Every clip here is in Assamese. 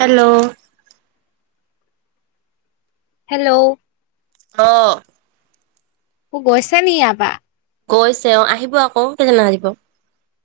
হেল্ল' হেল্ল' অঅঅ অ, গৈছে নেকি ইয়াৰ পৰা? আকৌ কেইজন মান আহিব?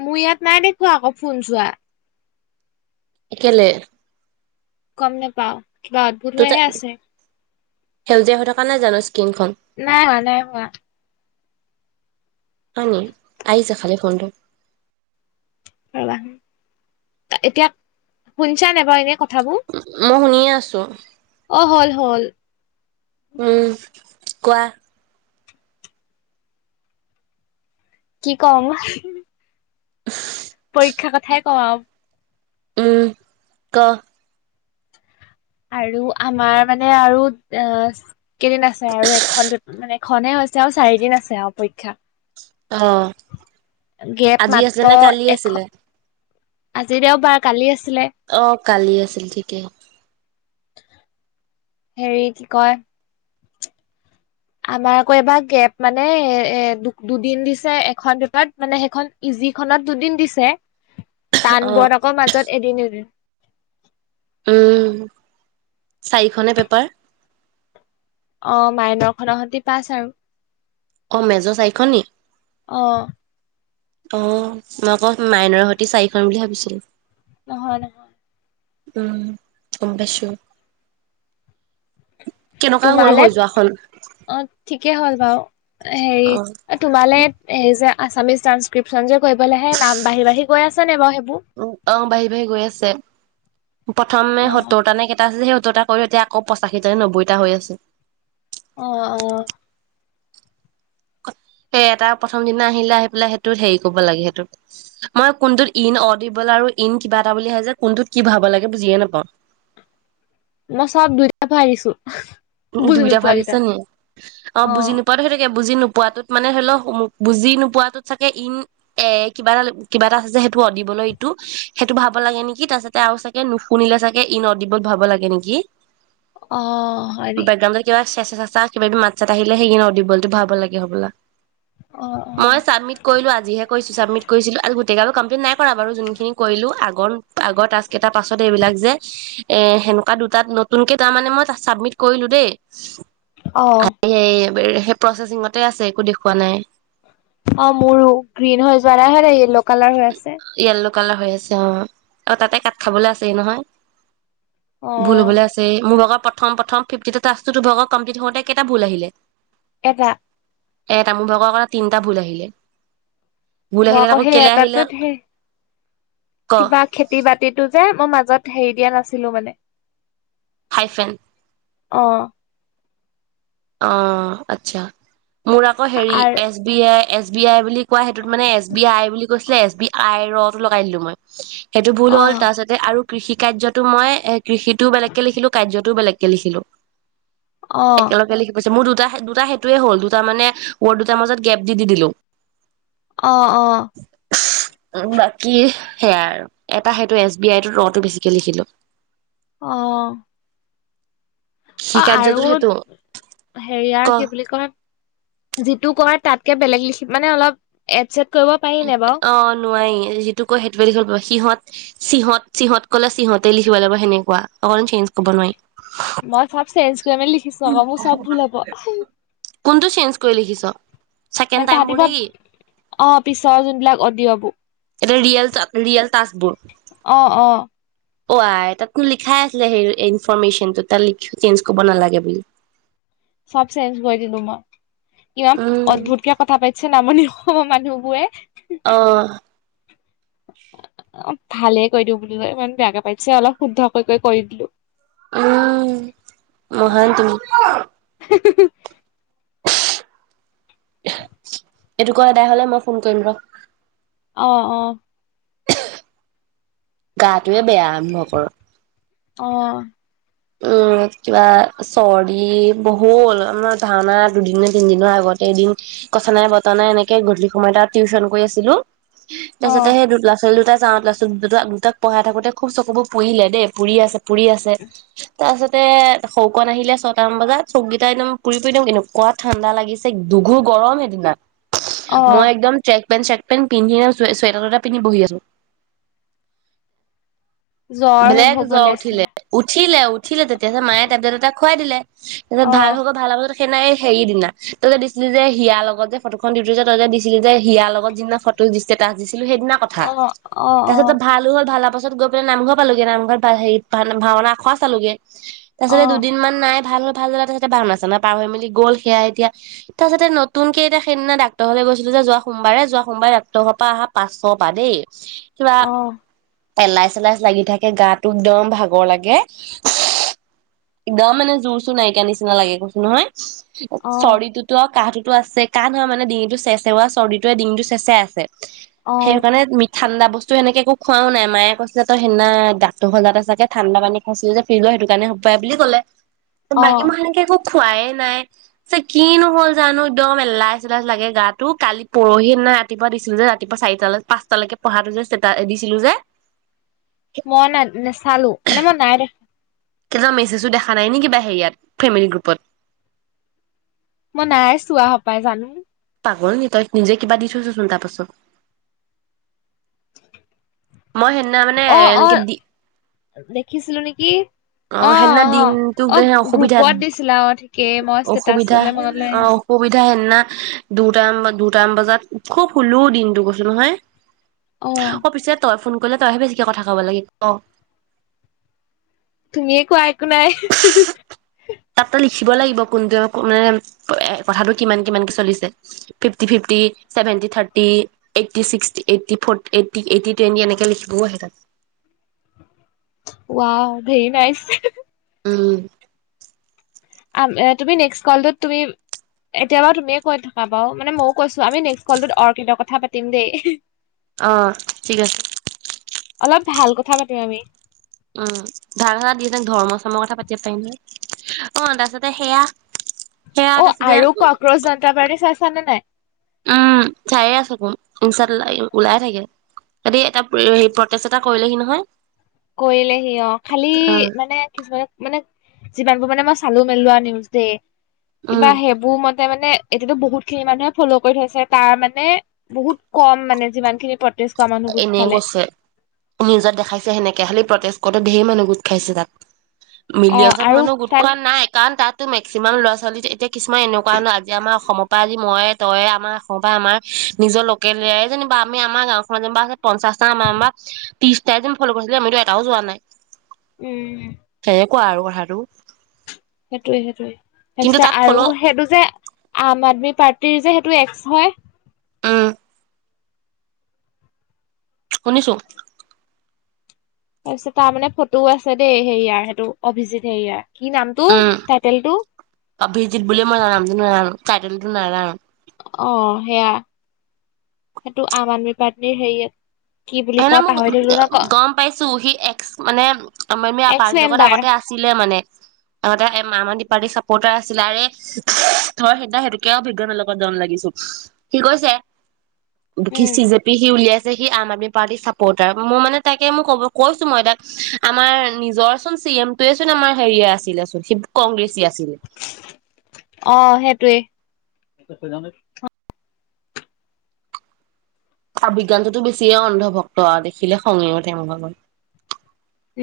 মোৰ ইয়াত নাই দেখুৱ আকৌ ফোন যোৱা একলে গম নোপাও ত ত সেউজীয়া হৈ থকা নাই জানো স্কিনখন নাই নাই নাই হোৱা আ আইজা খাল ফড [unintelligible] ৰবা এতিয়া শুনছা নে বাৰু এনে কথাবোৰ মই শুনিয়ে আছো অ হল হল উম কোৱা কি কম পৰীক্ষা কথাই কওঁ আৰু উম ক আৰু আমাৰ মানে আৰু কেইদিন আছে আৰু এখনেহ হৈছে আৰু চাৰিদিন আছে আৰু পৰীক্ষা অ গেপ আজি আছিলে মাত্ৰ নে কালি এখ আছিলে আজি দেওঁবাৰ কালি আছে আছিলে অ' কালি আছিল ঠিকে হেৰি কি কয় আমাৰ আকৌ এবাৰ গেপ মানে এ এ দু দুদিন দিছে এখন পেপাৰ মানে সেইখন ইজি খনত দুদিন দিছে টান অ' বোৰত আকৌ মাজত এদিন এদিন উম চাৰিখনে পেপাৰ অঁ মাইনৰ খনৰ সৈতে পাছ আৰু অঃ মেজৰ চাৰিখন নি অ অঁ মই আকৌ মাইনৰ সৈতে চাৰিখন বুলি ভাবিছিলো নহয় নহয় উম গমপাইছো তোমাৰ অঁ ঠিকেই হ'ল বাৰু অ' হেৰি তোমালে সেই যে আসামিছ টান্সছকিৰ্প খন যে গৈ কৰিবলৈ নাম বাঢ়ি বাঢ়ি গৈ আছে নে বাৰু সেইবোৰ অ' বাঢ়ি বাঢ়ি গৈ আছে প্ৰথমে অ সত্তৰ টা নে কেইটা আছে সত্তৰটা কৰি এতিয়া আকৌ পঁচাশীটা নে নব্বৈটা হৈ আছে অঁ অঁ সেই এটা প্ৰথম দিনা আহিলে আহি পেলাই সেইটোত হেৰি কব লাগে সেইটোত মই কোনটোত ইন অন দিবলৈ আৰু ইন কিবা এটা বুলি আহে যে কোনটোত কি ভাৰাব লাগে বুজিয়ে নাপাওঁ। মই চব দুটাই ভৰাই দিছো উম উম বুজি দুইটাই নোপোৱা ভৰায় দিছ কেইটা নে অঁ অ বুজি নোপোৱা সেইটোৱেকে বুজি নোপোৱাাতত মানে হলেও বুজি নোপোৱাটোত চাগে ইন এ কিবা এটা কিবা এটা আছে সেইটো অঁ দিবলৈ ইটো সেইটো ভৰুৱা লাগে নেকি তাৰছতে আৰু চাগে নুশুনিলে চাগে ইন অডিবল ভৰুৱাব লাগে নেকি অঁ বেকগ্ৰাউণ্ডৰ কিবা চে সেই কিবাাবি মাত চাত আহিলে সেইটো অদিবলটো ভাৰাব লাগে হবলা অ মই অ চাবমিট কৰিলো আজিহে কৰিছো চাবমিট কৰিছিলো টেকটো কমপ্লিট নাই কৰা বাৰু যোনখিনি কৰিলো আগৰ আগৰ টাস্কেইটা পাছত এইবিলাক যে হেনে কোৱা দুটাত নতুনকে তাৰ মানে মই চাবমিট কৰিলো দেই। অহ। সেই প্ৰচেচিঙতে আছে একো দেখুওা নাই। অ' মোৰো গ্ৰীণ হৈ যোৱা [unintelligible] কালাৰহে আছে। কালা হৈ আছে অ 'আৰু তাতে কাত খাবলৈ আছে নহয়। অ ভুল হবলৈ আছে মোৰ [unintelligible] প্ৰথম- প্ৰথম ফিফটত কমপ্লিট হওঁতে কেইটা ভুল আহিলে? এটা। এতা মোভাগ আৰু তিনিটা ভুল আহিলে। ভুল আহিলে আকৌ কেলে আহিল হে কি বঘ খেতি? ৰাতিটো যে মই মাজত হেৰি দিয়া নাছিলো মানে হাইফেন অ। আহ ', আচ্ছা। মোৰ আকৌ হেৰি আৰ S B I S B I বুলি কোৱা সেইটোতত মানে এছ বি আই বুলি কৈছিলে এছ বি আইৰ ৰটো লগাই দিলো মই। সেইটো ভুল অ হ'ল তাৰছতে আৰু কৃষি কাৰ্যটো মই এ কৃষিটোও বেলেগকে লিখিলো কাৰ্যটোও বেলেগকে লিখিলো। অ [unintelligible] মোৰ দুটা দুটা সেইটোৱে হ'ল দুটা মানে ৱৰ্ড দুটাৰ মাজত গেপ দি দিলো। অ অ উ ', বাকী সেয়া আৰু। অহ। কৃষি কাৰ্যটোত আ-আৰু সেইটো হেৰিয়াৰ ক কি বুলি কয় যিটো কয় তাত কে বেলেগ লিখি মানে অলপ এড চেড কৰিব পাৰি নে বাৰু অ নোৱাৰি যিটো কয় সেইটোৱে লিখিব লাগিব সিহঁত চিহত - চিহত কলে চিহতে লিখিব লাগিব সেনেকুৱা। অকণ চেঞ্জ কৰিব মই চব চেঞ্জ কৰি মেলি লিখিছো নোৱাৰি আকৌ মোৰ চব ভুল হ'ব কোনটো। চেঞ্জ কৰি লিখিছ মানে ছেকেণ্ড টাইমবোৰ নেকি? বিলাক অদিয়বু এটা ৰিয়েল ৰিয়েল তাজবুৰ। অ', আই তাতনো লিখাই আছিলে সেই ইনফৰমেশ্যনটো তাত চেঞ্জ কৰিব নালাগে বুলি? চব চেঞ্জ কৰি দিলো মই। ইমান উম, অদ্ভুত কে কথা পাতিছে নামনি। মানুহ বোৰে অঅঅ অ ভালে কৈ দিওঁ বো ইমান বেয়াকে পাইতিছে অলপ শুদ্ধকৈ কৈ কৰি দিলো উম মহান তুমি এইটো কোৱা সদাই হলে মই ফোন কৰিম ৰ অ অ গাটোোৱে বেয়া আৰম্ভ কৰ অঅঅ উম কিবা চৰ্দি বহুল আাৰ ধাওনাা দুদিিন তিনদিনৰ আগতে এদিন কথা নাই বতা নাই এনেকে গধূলি সময়ত তাত টিউচন কৰি আছিলো অ তাৰপিছতে সেই দু লা চোৱালী দুটাাক তাৰ পাছত দু দুটাক পঢ়াই থাকোতে খুব চকুবোৰ পোৰিলে দেই পোৰি আছে পুৰি আছে তাৰপাছতে শৌকণ আহিলে ছয়টামান বজাত চৌককেইটা একদম পুৰি পুৰি দিম কিন্তু কাত ঠাণ্ডা লাগিছে দুঘুৰ গৰম সেইদিনা অ মই একদম পেণ্ট চাৰ্ট পেণ্ট পিন্ধি চুৱেটাৰ দুটা পিন্ধি বহি আছো জ্বৰ ব্লেক জ্বৰ হবলে আছে উঠিলে উঠিলে উঠিলে তেতিয়া মায়ে টেবলেট এটা খোৱাই খুৱাই দিলে তাৰপিছত ভ অ হব ভাল হ' সেনাই হেৰি দিনা ততে দিছিলি যে হিয়াৰ লগত যে ফটোখন দি থ যে তইতে দিছিলি যে হিয়াৰ লগত যিদিনা ফটো দিছে তাক দিছিল সেইদিনা কথা অ অ অ তাৰপিছত ভালো হ'ল ভাল আ গ নামঘৰ পালোোগে নামঘৰ হেৰি ভ ভাওনা খোৱা চালোোগে অ অ তাৰিছতে দুদিন মমান নাই ভাল ভালা তাৰপাছতে ভওনা চাননা পাৰ হৈ মেলি গ'ল সেয়া এতিয়া তাৰাছতুক কে এয়া সেইদিনা ডাক্তৰলে গৈছিলো যে যোৱা সোমবাৰে যোৱা সোমবাৰে ডাক্তৰ পৰা আহা পাঁশ প পৰা দেই অঅঅ এেলাই চ এেলাই লাগি থাকে গাটো একদম ভাগৰ লাগে একদম মানে জোৰ চুৰ নাইিকা নিচিনা লাগে কৈছো নহয় অ চৰি ততো কাহ তোৰ আছে কাহঁ ধৰে মানে ডিঙিটো চেচেৰাই চৰ্দিটো ডিঙিটো চেচেৰাই আছে। অ সেইকাৰণে ঠাণ্ডা বস্তুেনেকে একু খুৱাও নাই মায়ে কৈছিলে তই সেইদিনা দাঁৰ হ দাততে চাগে ঠাণ্ডা পানী খাইছিলো যে ফিল সেইটো কাৰণে হ পায় বুলি কলে ত অ বাকি মানে ক খোৱাইে নাই চ কি নহল জানো একদম এলাচ এলাইচ লাগে গাটো কালি পৰহিে নাই ৰাতিপুৱা দিছিলো যে ৰাতিপুৱা চাৰিটালৈ পাঁচটালৈকে পঢ়াটো যে ছিলো যে মই নাই নেচালো মানে মই নাই দেখা কি মেছেজো দেখা নাই নি কিবা হেৰিয়াত ফ্ৰেমেলি গ্ৰুপত মই নাইাই চো আহ পায় জানো পাগল নি তই নিজে কিবা দি থৈছচোন তাৰ পাছত মই সিদিনা মানে অ অ এনেকে দি দেখিছিলো নেকি! অ সিদিনা অ দিনতোকে অসুবিধা গ্ৰুপত দিছিলা অ ঠিকেই মই অসুবিধা ষ্টেটাচলে মনলৈ অ আহিছে অসুবিধা সিদিনা দুটাম দুটামান বজাত খুব শুলো দিনতটো কৈছো নহয়। অ পিছে তই ফোন কৰিলে তইহে বেছিকে কথা কব লাগে অ তুমিয়ে কোৱা একো নাই। তাত তই লিখিব লাগিব কোনটোৱে মানে কথাটো কিমান কিমানকে চলিছে fifty fifty seventy thirty eighty eighty forty eighty eighty twenty এনেকে লিখিবও আহে তাত। Wow very নাইছ। উ'ম আ তুমি নেক্স কলতো তুমি এতিয়া বাৰু তুমিয়ে কৈ থকা বাও মানে মইও কৈছো আমি নে কলত অকিতৰ কথা পাতিম দেই। অ ঠিক আছে। অলপ ভাল কথা পাতিম আমি। উ'ম ধাৰজন ধৰ্ম চৰ্মৰ কথা পাতিব পাৰিম নহ অ তাৰিছতে সেয়া। সেয়া অ তাৰপিছতে আৰু কক্ৰচ জন্তা পাটী চাইছা নে নাই? উ'ম চায়ে আছোকো [unintelligible] ওলাইে থাকে সিহঁতি এটা প্ৰটেষ্ট এটা কৰিলেহি নহয়। কৰিলে সি অ খালি মানে কিছুমান। মানে যিমানবোৰ মানে মই চালো মেলোৱা নিউজ দেই কিবা উম, সেইবোৰ মত মানে এতিয়াতো বহুত খিনি মানুহে ফ'ল' কৰি থৈছে তাৰ মানে বহুত কম মানে যিমান খিনি প্ৰতেষ্ট এনেই কৈছে নিউজত দেখাইছে সেনেকে। খালি প্ৰতেজ কতে ঢেৰ মানুহ গোট খাইছে তাত। অ মিলিয়জত আৰু মানুহ গোট তাত খোৱা নাই কাৰণ তাত ত মেক্সিমাম ল'ৰা ছোৱালী যে এতিয়া কিছুমান এনেকুৱা নহ আজি আমাৰ অসমৰ পৰা আজি মই তয়ে আমাৰ অসমৰ পৰা আমাৰ নিজৰ লোকেলয়াৰে যেনিব আমি আমাৰ গাওঁখন মাজজ [unintelligible] ভ পঞ্চাছতা মেম্বাৰ ত্ৰিছতায়ে ফল কৰিছিলে মইতো এটাও যোৱা নাই। উ'ম। কোৱা আৰু কথাটো। সেইটোয়ে সেইটোয়ে কিন্তু তাছতে তাত আৰু ফ'ল' সেইটো যে আম আদমি পাৰ্টি ত্ৰি যে সেইটো এক্স হয়। উম, শুনিছো। তাৰপিছত তাৰ মানে ফটোও আছে দেই হেৰিয়াৰ সেইটো অভিজিত হেৰিয়াৰ। কি নামটো উম টাইটেলটো অভিজিত বুলি মই [unintelligible] যাম ন নো [unintelligible] অ সেয়া সেইটো আম আদমি পাৰ্টিৰ হেৰিয়ে হয় নে মোক গম পাইছো সি এক্স মানে আমাৰ এক্স পাৰ্টিৰ লগত মেম্বাৰ আগতে আছিলে মানে আহতে মান পাৰ্টী চাপৰ্টাৰ আছিলে আৰে ধৰ সেইদিনা সেইটোকে অভিজ্ঞ লগত দন লাগিছো সি কৈছে বেছি উম চিজেপি সি উলিয়াইছে যে সেই আম আদমি পাৰ্টী চাপৰ্টাৰ মই মানে তাকে মই কৈছো মই তাক আমাৰ নিজৰ কোন চিএমটোৱে সেই তুয়েইচোন আামাৰ হেৰিে আছিলে চোন কংগ্ৰেছী আছিলে অঁ সেইটোৱে সি জানে অ বিজ্ঞানজোতিতো বেছিয়ে অন্ধভক্ত দেখিলে খঙে উঠে মোৰ ভাগৰ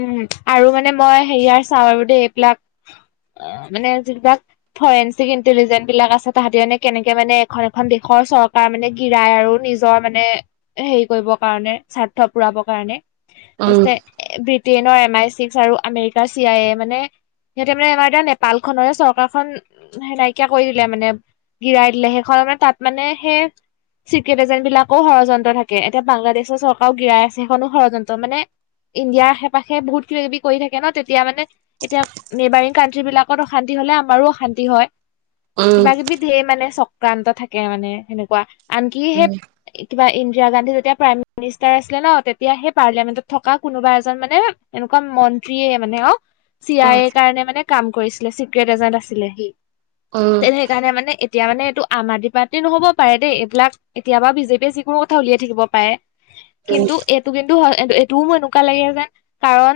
উম আৰু মানে মই হেৰি আৰু চাওঁ আৰু দেই এইবিলাক মানে যিবিলাক ফৰেঞ্চিক ইণ্টেলিজেঞ্চ বিলাক আছে তাহতি মানে কেনেকে মানে এখন এখন দেশৰ চৰকাৰ মানে গিৰাই আৰু নিজৰ মানে হেৰি কৰিবৰ কাৰণে স্বাৰ্থ পুৰাবৰ কাৰণে আ উম বি বিটেইনৰ এম আই চিক্স আৰু আমেৰিকাৰ চি আই এ মানে সিহঁতে মানে আমাৰ এতিয়া নেপালখনেৰে চৰকাৰখন নাইকিয়া কৰি দিলে মানে গিৰাই দিলে সেইখন মানে তাত মানে সেই চিক্ৰেট এজেণ্ট বিলাকো ষড়যন্ত্ৰ থাকে এতিয়া বাংলাদেশৰ চৰকাৰও গিৰাই আছে সেইখনো ষডযন্ত্ৰ মানে ইণ্ডিয়া বাকি বহুত কিব কিবি কৰি থাকে ন তেতিয়া মানে এতিয়া নেবাৰিং কানট্ৰ্ৰী বিলাকত অশান্তি হলে আমাৰো অশান্তি হয় উম কিবা কিবি ধেয় মানে চক্ৰান্ত থাকে মানে সেনেকুৱা আনকি সেই উম কিবা ইন্দিৰা গান্ধী যেতিয়া প্ৰাইম মিনিষ্টাৰ আছিলে ন তেতিয়া সেই পাৰ্লিয়ামেণ্টত থকা কোনোবা এজন মানে এ এনেকুৱা মন্ত্ৰীয়ে মানে আৰু উম চিয়াই কাৰণে মানে কাম কৰিছিলে চিক্ৰেট এজেন্ট আছিলে সি উম তেনে সেইকাৰণে মানে এতিয়া মানে এইটো আম আদমি পাৰ্টি নহব পাৰে দেই এইবিলাক এতিয় বাা বিজেপিয়ে যিকোনো কথা উলিয়াই থাকিব পাৰে উম কিন্তু এইটো কিন্তু হয় এইটোওোৰ এনেকুৱা লাগে যেন কাৰণ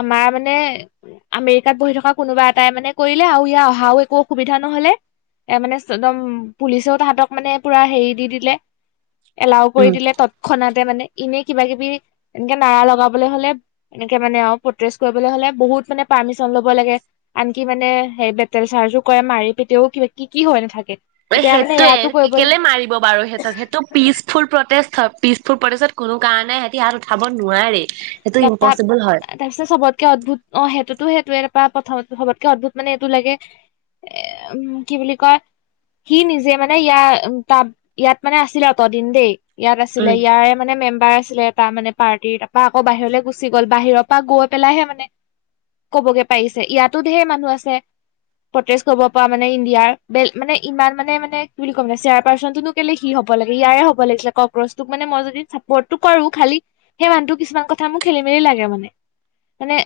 আমাৰ মানে আমেৰিকাত বহি থকা কোনোবা এটাই মানে কৰিলে আৰু ইয়াৰ অহাও একো অসুবিধা নহলে এ মানে একদম পুলিচেও তাহতক মানে পুৰা হেৰি দি দিলে এলাও উম কৰি দিলে তৎক্ষণাত এতিয়া মানে এনে কিবা কিবি এনেকে নাৰা লগা হলে এনেকে মানে কৰিব হলে বহুত মানে পাৰ্মিচন লব লাগে আন কি মানে হ বে চাৰজো কৰে মাৰি পিতিয়াওিবা কি কি হয় নাথাকে এতিয়া মানে ইয়াতো সেইটোোৱে কৰিব কেলে মাৰিব বাৰু সিহঁতক সেইটো পিচফুল প্ৰটেকচন পিছফুল প্ৰদেশত কোনো কাৰণে সিহঁতি হাত উঠাব নোৱাৰে সেইটো ইম্পচিবল হয় তাৰপিছত চবতকে অদ্ভুত অঁ সেইটোতোই এনোৰপা প্ৰথম সবতকে অদ্ভুত মানে এইটো লাগে এ উম কি বুলি কয় সি নিজে মানে ইয়াৰ উ তাত ইয়াত মানে আছিলে অত দিন দেই ইয়াত আছিলে উম ইয়াৰে মানে মেম্বাৰ আছিলে তাৰ মানে পাৰ্টী আকৌ বাহিৰলৈ গুচি গ'ল বাহিৰৰ পৰা গৈ পেলাইহে মানে ক'বগে পাৰিছে ইয়াতো ঢেৰ মানুহ আছে প্ৰটেষ্টা কৰিব পৰা মানে ইণ্ডিয়াৰ ব মানে ইমান মানে মানে কি বুলি ক মানে চেয়াৰ পাৰ্চনতনো কেলে সি হব লাগে ইয়াৰে হ'ব লাগিছিলে কক্ৰটোক মানে মই যদি চাপৰ্টটো কও খালি সেই মানুহটো কিছুমান কথা মোৰ খেলি মেলি লাগে মানে মানে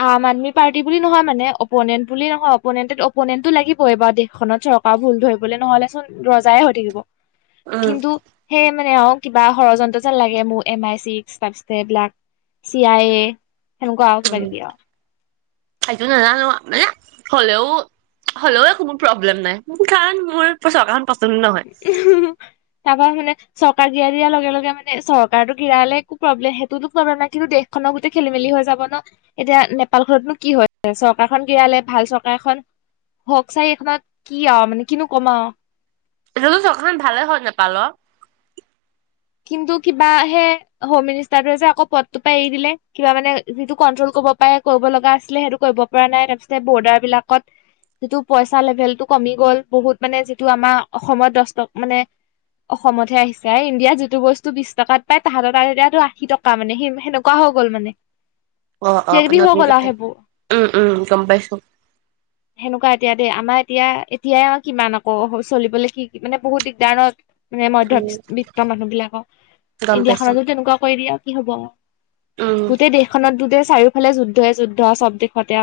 আম আদমি পাৰ্টি বুলি নহয় মানে অপনেন্ট বুলি নহয় অপনেণ্ট অপনেন্টো লাগিব এইবাৰ দেশখনত চৰকাৰ ভুল ধৰিবলে নহলে চোন ৰজায় হৈ থাকিব উম কিন্তু সেই মানে আৰু কিবা ষড়যন্ত্ৰ যেন লাগে মোৰ এম আই চিক এইবিলাক চিয়ায়ে উম তাইতো নাজানো মানে হ'লেও হ'লেও কোনো প্ৰব্লেম নাই মোৰ কাৰণ মোৰচ পচন্দ হয় তাৰপা মানে চৰকাৰ গিৰা দিয়াৰ লগে লগে মানে চৰকাৰো গিৰালে একো প্ৰব্লেম সেইটোতো প্ৰব্লেম নাই কিন্তু দেশখননৰ গোটেই খেলি মেলি হৈ যাব ন এতিয়া নেপালখনতনো কি হয় চৰকাৰখন গিৰালে ভাল চৰকাৰখন হওক চাই এইখনত কি আৰু মানে কিনো কমাও সো চখন ভালে হয় নেপাল কিন্তু কিবা হে হোম মিনিষ্টাৰটোৱে যে আকৌ পদটো পৰা এৰি দিলে কিবা মানে যিটো কন্ট্ৰল কৰিব পাৰে কৰিব লগা আছিলে সেইটো কৰিব পৰা নাই তাৰপিছতে বৰ্ডাৰ বিলাকত যিটো পইচা লেভেলটো কমি গ'ল বহুত মানে যিটো আমাৰ অসমত দহ টকা মানে অসমতহে আহিছে ইণ্ডিয়াত যি টো বস্তু বিশ টকাত পাই তাহাঁত আৰু এতিটো আশীটকা মানে সেনেকুৱা হৈ গ'ল মানে অ অ কিবা কিবি হৈ গ'ল পন্ধৰিনক আৰু সেইবোৰ উম উম গম পাইছো সেনেকুৱা এতিয়া দেই আমাৰ এতিয়া এতিয়া আৰু কিমান আকৌ চলিবলে কি মানে বহুত দিগদাৰত মানে উম মধ্যবিত্ত মানুহ বিলাক গম ইণ্ডিয়া পাইছো খনতো তেনেকুৱা কৈ দিয়া কি হ'ব উম গোটেই দেশখনত দুোটেই চাৰিও ফালে যুদ্ধে যুদ্ধ চব দিশতে